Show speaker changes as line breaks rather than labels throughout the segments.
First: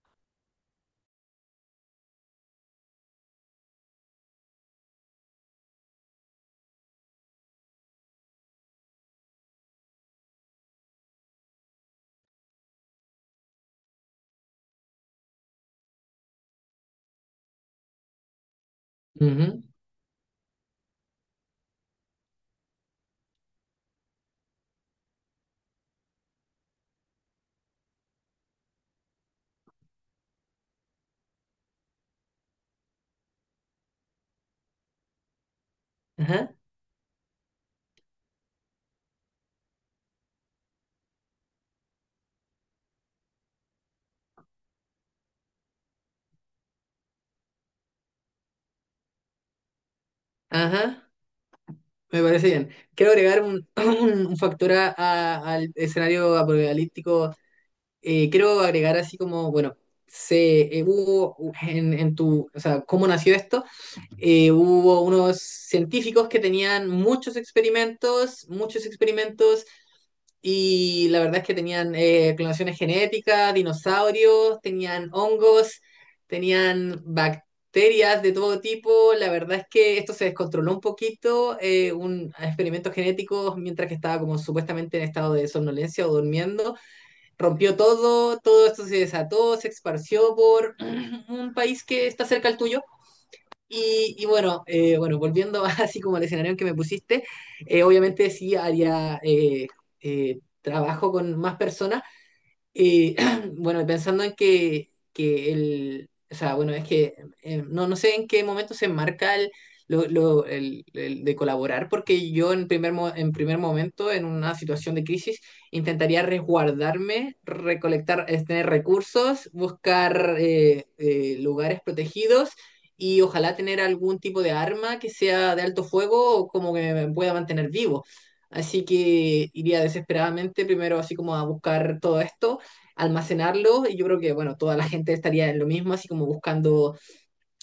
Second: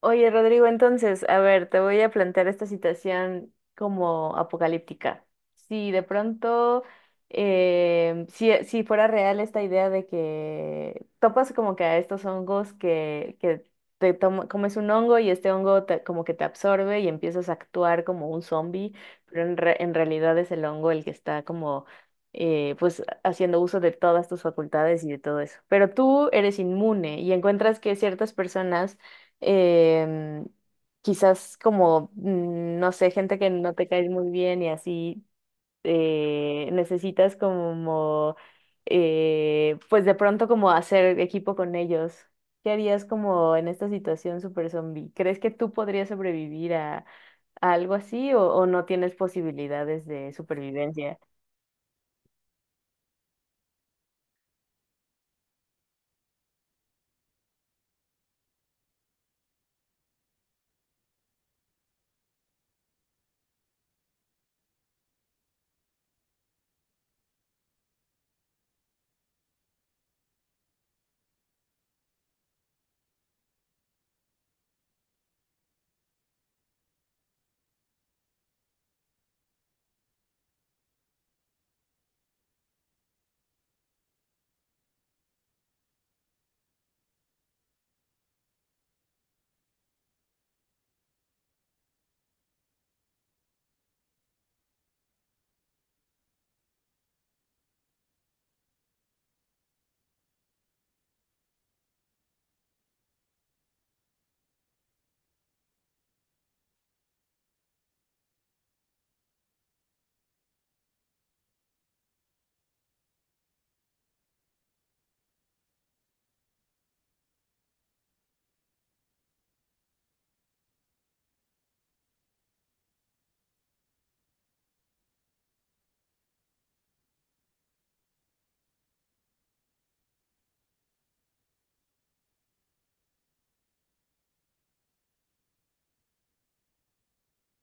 Oye, Rodrigo, entonces, a ver, te voy a plantear esta situación como apocalíptica. Si de pronto, si fuera real esta idea de que topas como que a estos hongos que comes un hongo y este hongo como que te absorbe y empiezas a actuar como un zombie, pero
Ujú.
en realidad es el hongo el que está como, pues, haciendo uso de todas tus facultades y de todo eso. Pero tú eres inmune y encuentras que ciertas personas em, quizás como, no sé, gente que no te cae muy bien y así,
Ajá,
necesitas como, pues de pronto como hacer equipo con ellos. ¿Qué harías como en esta situación super zombie? ¿Crees que tú podrías sobrevivir a algo así o no tienes posibilidades de
ajá.
supervivencia?
Me parece bien. Quiero agregar un factor al escenario apocalíptico. Quiero agregar así como, bueno, se hubo en tu, o sea, cómo nació esto. Hubo unos científicos que tenían muchos experimentos, muchos experimentos. Y la verdad es que tenían clonaciones genéticas, dinosaurios, tenían hongos, tenían bacterias de todo tipo. La verdad es que esto se descontroló un poquito, un experimento genético, mientras que estaba como supuestamente en estado de somnolencia o durmiendo. Rompió todo, todo esto se desató, se esparció por un país que está cerca al tuyo y bueno, bueno, volviendo así como al escenario en que me pusiste, obviamente sí haría trabajo con más personas, y bueno, y pensando en que el, o sea, bueno, es que no, no sé en qué momento se enmarca el, lo- el de colaborar, porque yo en en primer momento, en una situación de crisis, intentaría resguardarme, recolectar, tener recursos, buscar lugares protegidos y ojalá tener algún tipo de arma que sea de alto fuego o como que me pueda mantener vivo. Así que iría desesperadamente primero así como a buscar todo esto, almacenarlo, y yo creo que, bueno, toda la gente estaría en lo mismo, así como buscando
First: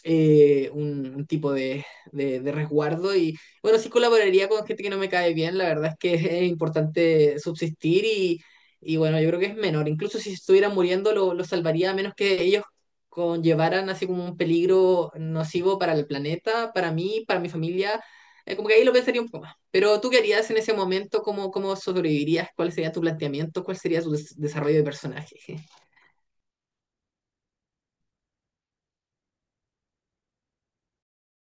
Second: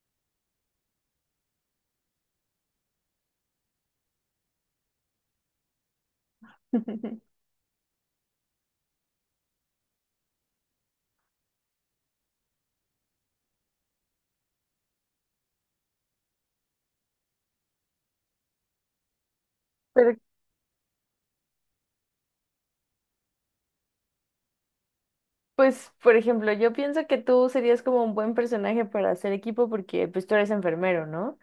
un tipo de resguardo y, bueno, sí colaboraría con gente que no me cae bien, la verdad es que es importante subsistir, y bueno, yo creo que es menor, incluso si estuvieran muriendo lo salvaría a menos que ellos conllevaran así como un peligro nocivo para el planeta, para mí, para mi familia. Como que ahí lo pensaría un poco más. Pero tú
Pero,
qué harías en ese momento, ¿cómo sobrevivirías? ¿Cuál sería tu planteamiento? ¿Cuál sería tu desarrollo de personaje?
pues, por ejemplo, yo pienso que tú serías como un buen personaje para hacer equipo porque pues tú eres enfermero, ¿no?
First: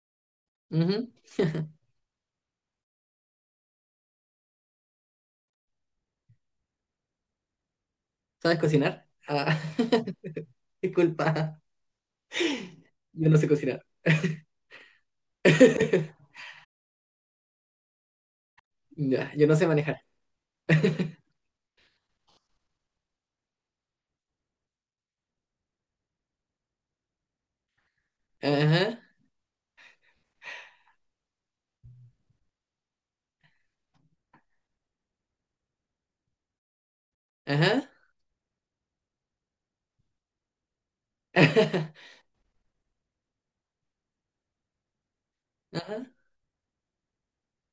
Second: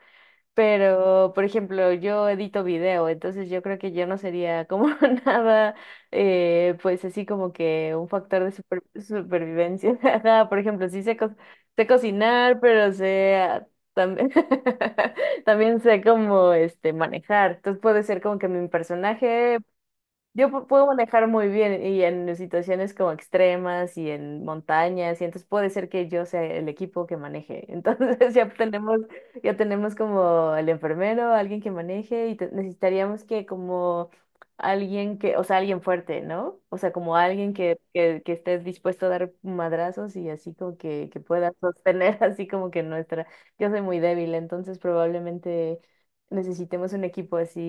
Ujú.
Pero, por ejemplo, yo edito video, entonces yo creo que yo no sería como nada, pues así como que un factor de
¿Sabes cocinar? Ah,
supervivencia. Ajá. Por ejemplo, sí sé,
disculpa,
sé cocinar, pero
yo
sé
no sé cocinar.
también, también sé como este, manejar. Entonces puede ser como que mi
Ya, yo no
personaje
sé manejar.
yo puedo manejar muy bien y en situaciones como extremas y en montañas, y entonces puede ser que yo sea el equipo que maneje. Entonces
Ajá,
ya tenemos como el enfermero, alguien que maneje, y necesitaríamos que como alguien que, o sea, alguien fuerte, ¿no? O sea, como alguien
ajá,
que esté dispuesto a dar madrazos y así como que pueda sostener así como que nuestra. Yo soy muy débil, entonces probablemente
ajá.
necesitemos un equipo así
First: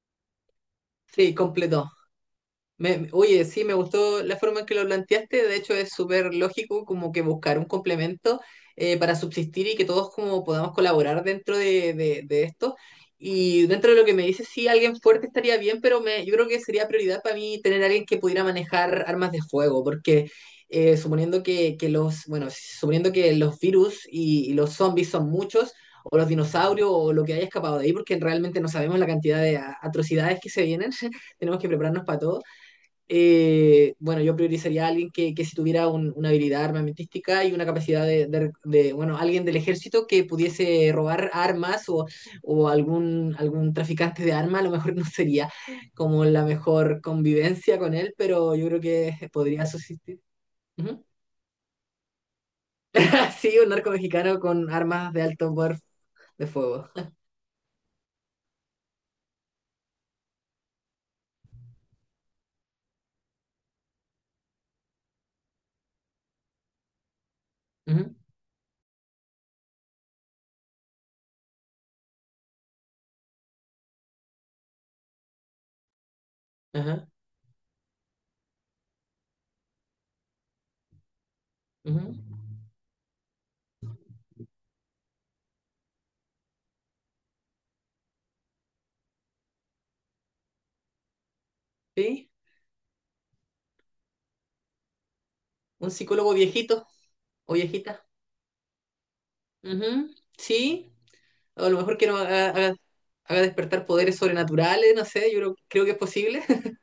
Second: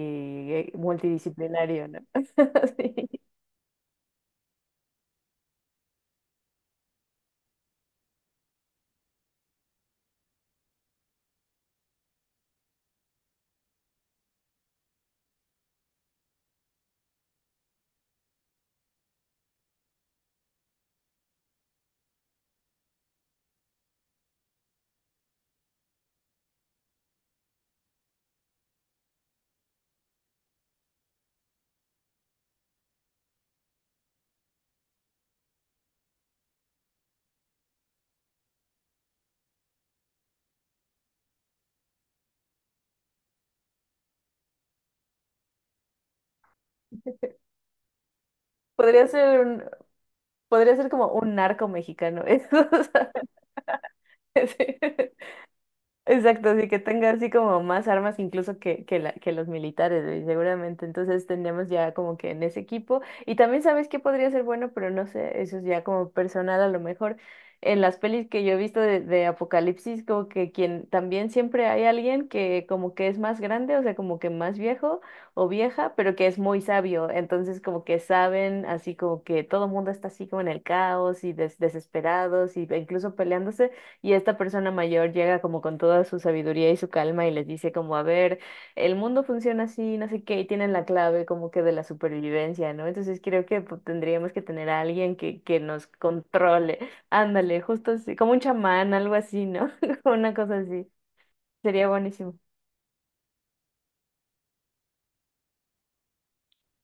Sí,
multidisciplinario,
completo.
¿no? Sí.
Oye, sí, me gustó la forma en que lo planteaste. De hecho, es súper lógico como que buscar un complemento para subsistir y que todos como podamos colaborar dentro de, de esto. Y dentro de lo que me dices, sí, alguien fuerte estaría bien, pero me, yo creo que sería prioridad para mí tener alguien que pudiera manejar armas de fuego, porque suponiendo que los, bueno, suponiendo que los virus y los zombies son muchos, o los dinosaurios, o lo que haya escapado de ahí, porque realmente no sabemos la cantidad de atrocidades que se vienen. Tenemos que prepararnos para todo. Bueno, yo priorizaría a alguien que si tuviera una habilidad armamentística y una capacidad de, de, bueno, alguien del ejército que pudiese robar armas o algún traficante de armas, a lo mejor no sería como la mejor convivencia con él, pero yo creo
Podría
que
ser un,
podría subsistir.
podría ser
Ujú.
como un narco mexicano, eso, o sea,
Sí, un narco mexicano con
sí.
armas de alto poder de
Exacto, así que
fuego.
tenga así como más armas incluso que los militares, güey, seguramente. Entonces tendríamos ya como que en ese equipo. Y también sabes que podría ser bueno, pero no sé, eso es ya como personal a lo mejor. En las
Ujú.
pelis que yo he visto de Apocalipsis, como que quien también siempre hay alguien que como que es más grande, o sea, como que más viejo o vieja, pero que es muy
Ajá,
sabio. Entonces como que saben, así como que todo el mundo está así como en el caos y
ujú.
desesperados y e incluso peleándose. Y esta persona mayor llega como con toda su sabiduría y su calma y les dice como, a ver, el mundo funciona así, no sé qué, y tienen la clave como que de la
Sí,
supervivencia, ¿no? Entonces creo que pues, tendríamos que tener a alguien que nos
un psicólogo
controle.
viejito o
Ándale, justo
viejita.
así, como un chamán, algo así, ¿no?
Ujú.
Una cosa así.
Sí. O a lo
Sería
mejor que no
buenísimo.
haga despertar poderes sobrenaturales, no sé, yo creo, creo que es posible.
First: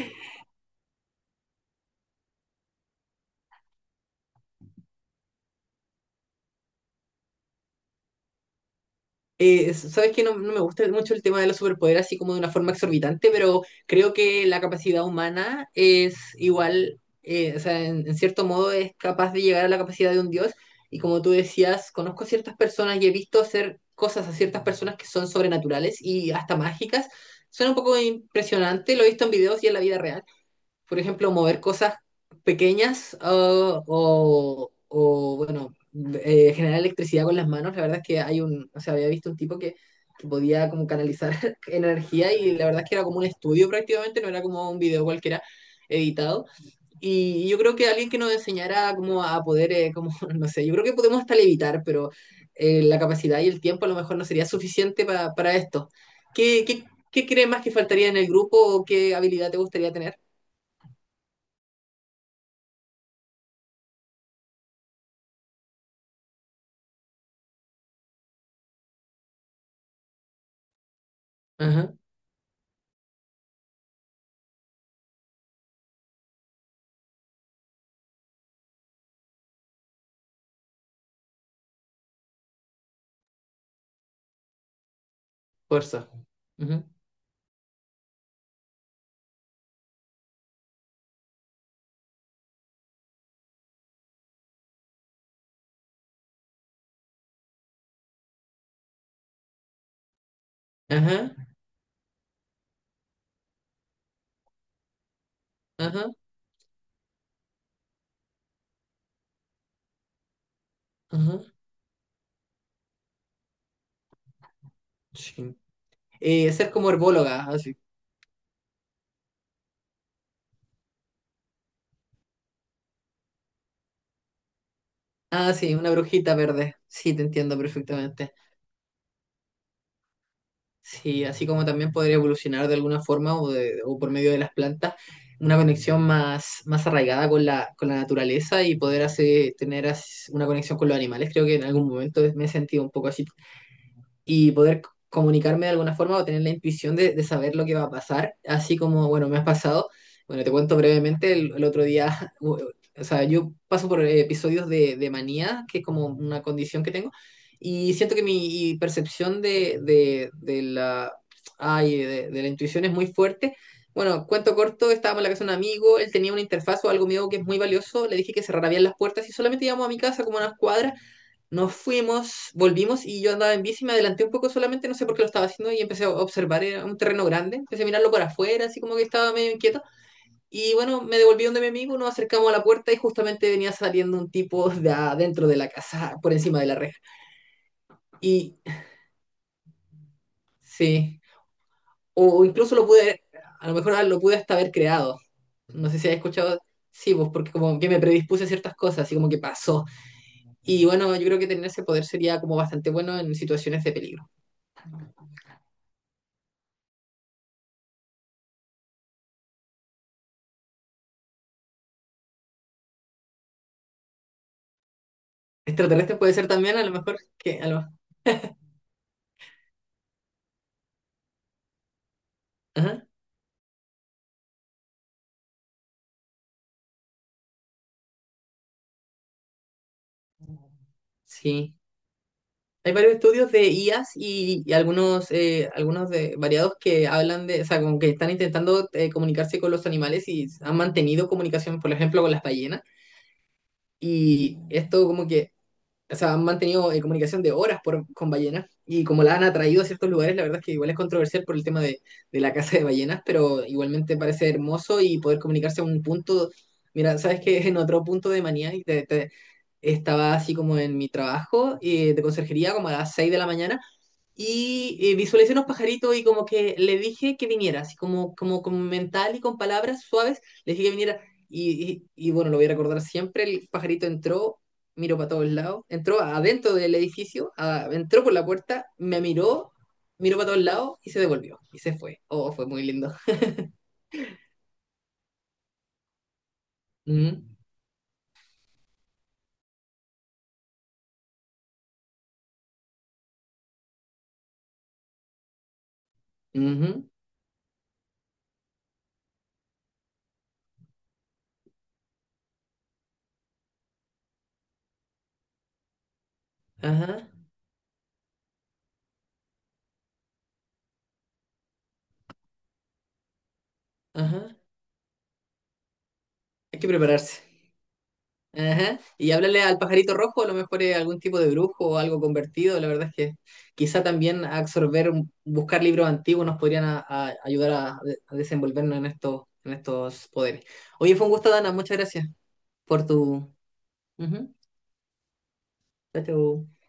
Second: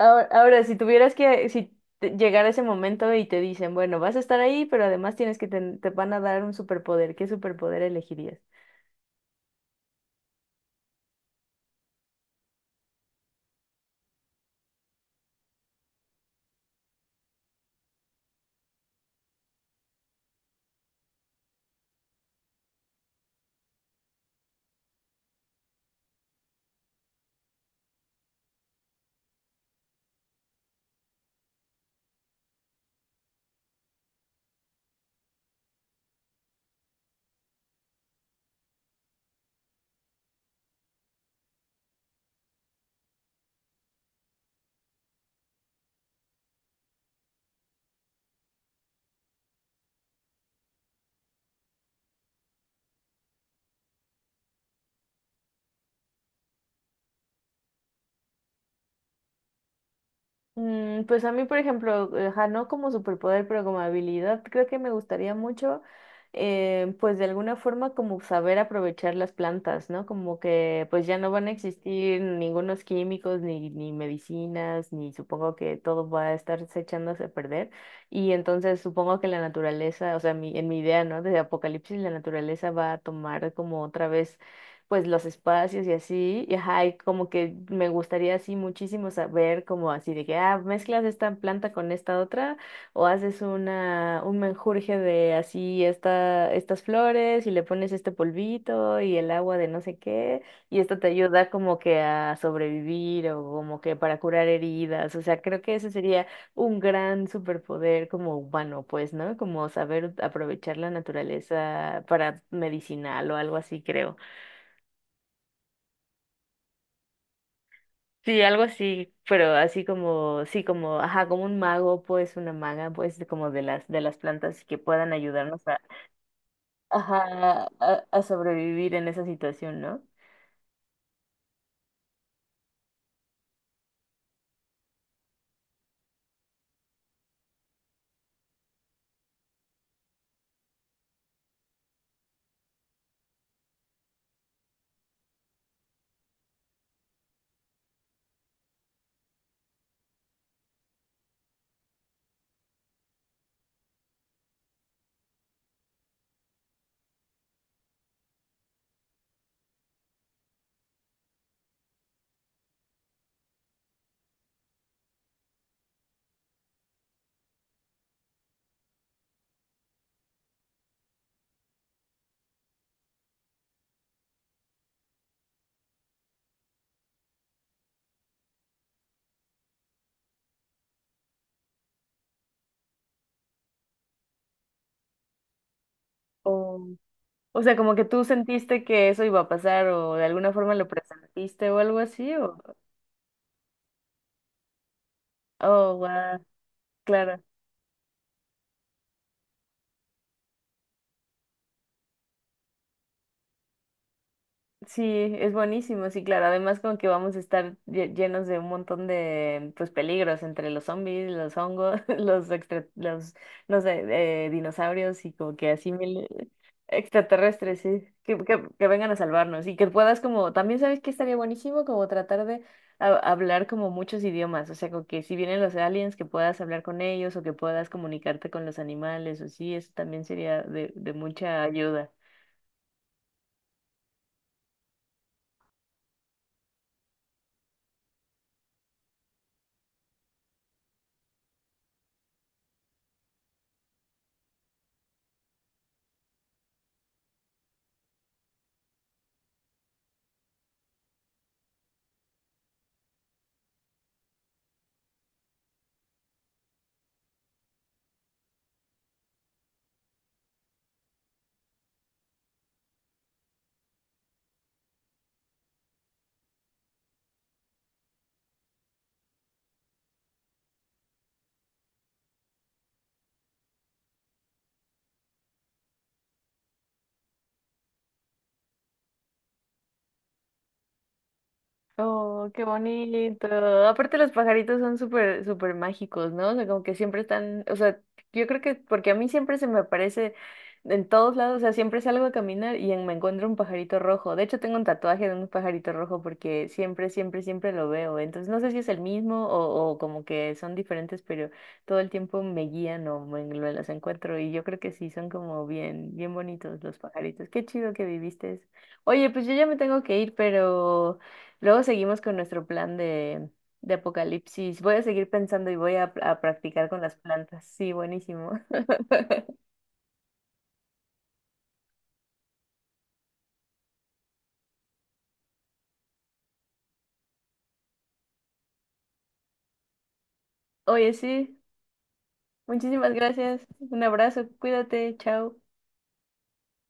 Ahora, ahora, si tuvieras que, si llegara ese momento y te dicen, bueno, vas a estar ahí, pero además tienes que, te van a dar un superpoder, ¿qué superpoder elegirías?
Sabes que no, no me gusta mucho el tema de los superpoderes así como de una forma exorbitante, pero creo que la capacidad humana es igual, o sea, en cierto modo es capaz de llegar a la capacidad de un dios. Y como tú decías, conozco ciertas personas y he visto hacer cosas a ciertas personas que son sobrenaturales y hasta mágicas. Suena un poco impresionante, lo he visto en videos y en la vida real, por ejemplo, mover cosas pequeñas, bueno, generar electricidad con las manos. La verdad es que hay un, o sea, había visto un tipo que podía como canalizar energía y la verdad es que era como un estudio prácticamente, no era como un video cualquiera editado. Y yo creo que alguien que nos enseñara como a poder, como, no sé, yo creo que podemos hasta levitar, pero la capacidad y el tiempo a lo mejor no sería suficiente para esto. ¿Qué, qué, qué crees más que faltaría en el grupo o qué habilidad te gustaría tener?
Pues a mí, por ejemplo, ajá, no como superpoder, pero como habilidad, creo que me gustaría mucho, pues de alguna forma como saber aprovechar las plantas, ¿no? Como que pues ya no van a
Ajá.
existir ningunos químicos, ni medicinas, ni supongo que todo va a estarse echándose a perder. Y entonces supongo que la naturaleza, o sea, mi, en mi idea, ¿no? De apocalipsis, la naturaleza va a tomar como otra vez pues los espacios y
Fuerza.
así, y ajá,
Ujú.
y como que me gustaría así muchísimo saber como así de que, ah, mezclas esta planta con esta otra o haces una, un menjurje de así esta, estas flores y le pones este polvito y el agua de no sé qué, y esto te
Ajá,
ayuda como que a sobrevivir o como que para curar heridas, o sea, creo que ese
ajá,
sería un gran superpoder como humano, pues, ¿no? Como saber aprovechar la
ajá.
naturaleza para medicinal o algo así, creo.
Sí. Ser como herbóloga, así.
Sí, algo así, pero así como, sí, como, ajá, como un mago, pues, una maga, pues, de como de las plantas que puedan
Ah,
ayudarnos
sí,
a,
una brujita verde. Sí, te entiendo
ajá, a
perfectamente.
sobrevivir en esa situación, ¿no?
Sí, así como también podría evolucionar de alguna forma o, o por medio de las plantas, una conexión más, más arraigada con la naturaleza y poder hacer, tener una conexión con los animales. Creo que en algún momento me he sentido un poco así y poder comunicarme de alguna forma o tener la intuición de saber lo que va a pasar, así como, bueno, me has pasado. Bueno, te cuento brevemente, el otro día, o sea, yo paso por episodios de manía, que es como una condición que tengo, y siento que mi percepción de la intuición es muy fuerte. Bueno, cuento corto, estábamos en la casa de un amigo, él tenía una interfaz o algo mío que es muy valioso, le dije que cerrara bien las puertas y solamente íbamos a mi casa como unas cuadras. Nos fuimos, volvimos y yo andaba en bici, me adelanté un poco solamente, no sé por qué lo estaba haciendo y empecé a observar, era un terreno grande, empecé a mirarlo por afuera, así como que estaba medio inquieto. Y bueno, me devolví donde mi amigo, nos acercamos a la puerta y justamente venía saliendo un tipo de adentro de la casa, por encima de la
O,
reja.
o sea, como que tú
Y
sentiste que eso iba a pasar o de alguna forma lo
sí,
presentiste o algo así,
o
o,
incluso lo pude, a lo mejor lo pude hasta haber creado. No
oh,
sé si has
wow,
escuchado, sí, pues
claro.
porque como que me predispuse a ciertas cosas, así como que pasó. Y bueno, yo creo que tener ese poder sería como bastante bueno en situaciones de peligro.
Sí, es buenísimo, sí, claro. Además, como que vamos a estar llenos de un montón de pues peligros entre los zombies, los hongos, los extra, los no sé, dinosaurios y como que así
Extraterrestre
mil
puede ser también, a lo mejor que.
extraterrestres, sí, que vengan a salvarnos y que puedas como también sabes que estaría buenísimo como tratar de
Ajá,
hablar como muchos idiomas, o sea, como que si vienen los aliens que puedas hablar con ellos o que puedas comunicarte con los animales, o sí, eso también sería de mucha
sí.
ayuda.
Hay varios estudios de IAs y algunos, variados que hablan de, o sea, como que están intentando comunicarse con los animales y han mantenido comunicación, por ejemplo, con las ballenas. Y esto como que, o sea, han mantenido comunicación de horas por, con ballenas y como la han atraído a ciertos lugares, la verdad es que igual es controversial por el tema de la caza de ballenas, pero igualmente parece hermoso y poder comunicarse a un punto, mira, sabes que en otro punto de manía y estaba así como en mi trabajo de conserjería como a las 6 de la mañana y visualicé unos pajaritos y como que le dije que viniera, así como, como mental y con palabras suaves, le dije que viniera. Y bueno, lo voy a recordar siempre, el pajarito entró, miró para todos lados, entró adentro del edificio, entró por la puerta, me miró, miró para todos lados y se devolvió y se fue.
Oh,
Oh,
qué
fue muy lindo.
bonito. Aparte los pajaritos son súper, súper mágicos, ¿no? O sea, como que siempre
Ujú,
están, o sea, yo creo que porque a mí siempre se me aparece en todos lados, o sea, siempre salgo a caminar y me encuentro un pajarito rojo. De hecho, tengo un tatuaje de un pajarito rojo porque
ujú,
siempre, siempre, siempre lo veo. Entonces, no sé si es el mismo o como que son diferentes, pero todo el tiempo me guían o me los encuentro y yo creo que sí, son como bien, bien bonitos los
ajá,
pajaritos. Qué chido que viviste eso. Oye, pues yo ya me tengo que ir, pero... Luego seguimos con nuestro plan de
ajá.
apocalipsis. Voy a seguir pensando y voy a
Hay que
practicar con las
prepararse.
plantas. Sí, buenísimo.
Ajá. Y háblale al pajarito rojo, a lo mejor es algún tipo de brujo o algo convertido. La verdad es que quizá también absorber, buscar libros antiguos nos podrían a ayudar a desenvolvernos en estos poderes.
Oye,
Oye, fue un gusto,
sí,
Dana. Muchas gracias por
muchísimas
tu...
gracias. Un abrazo,
Ujú.
cuídate, chao.
Chao, chao.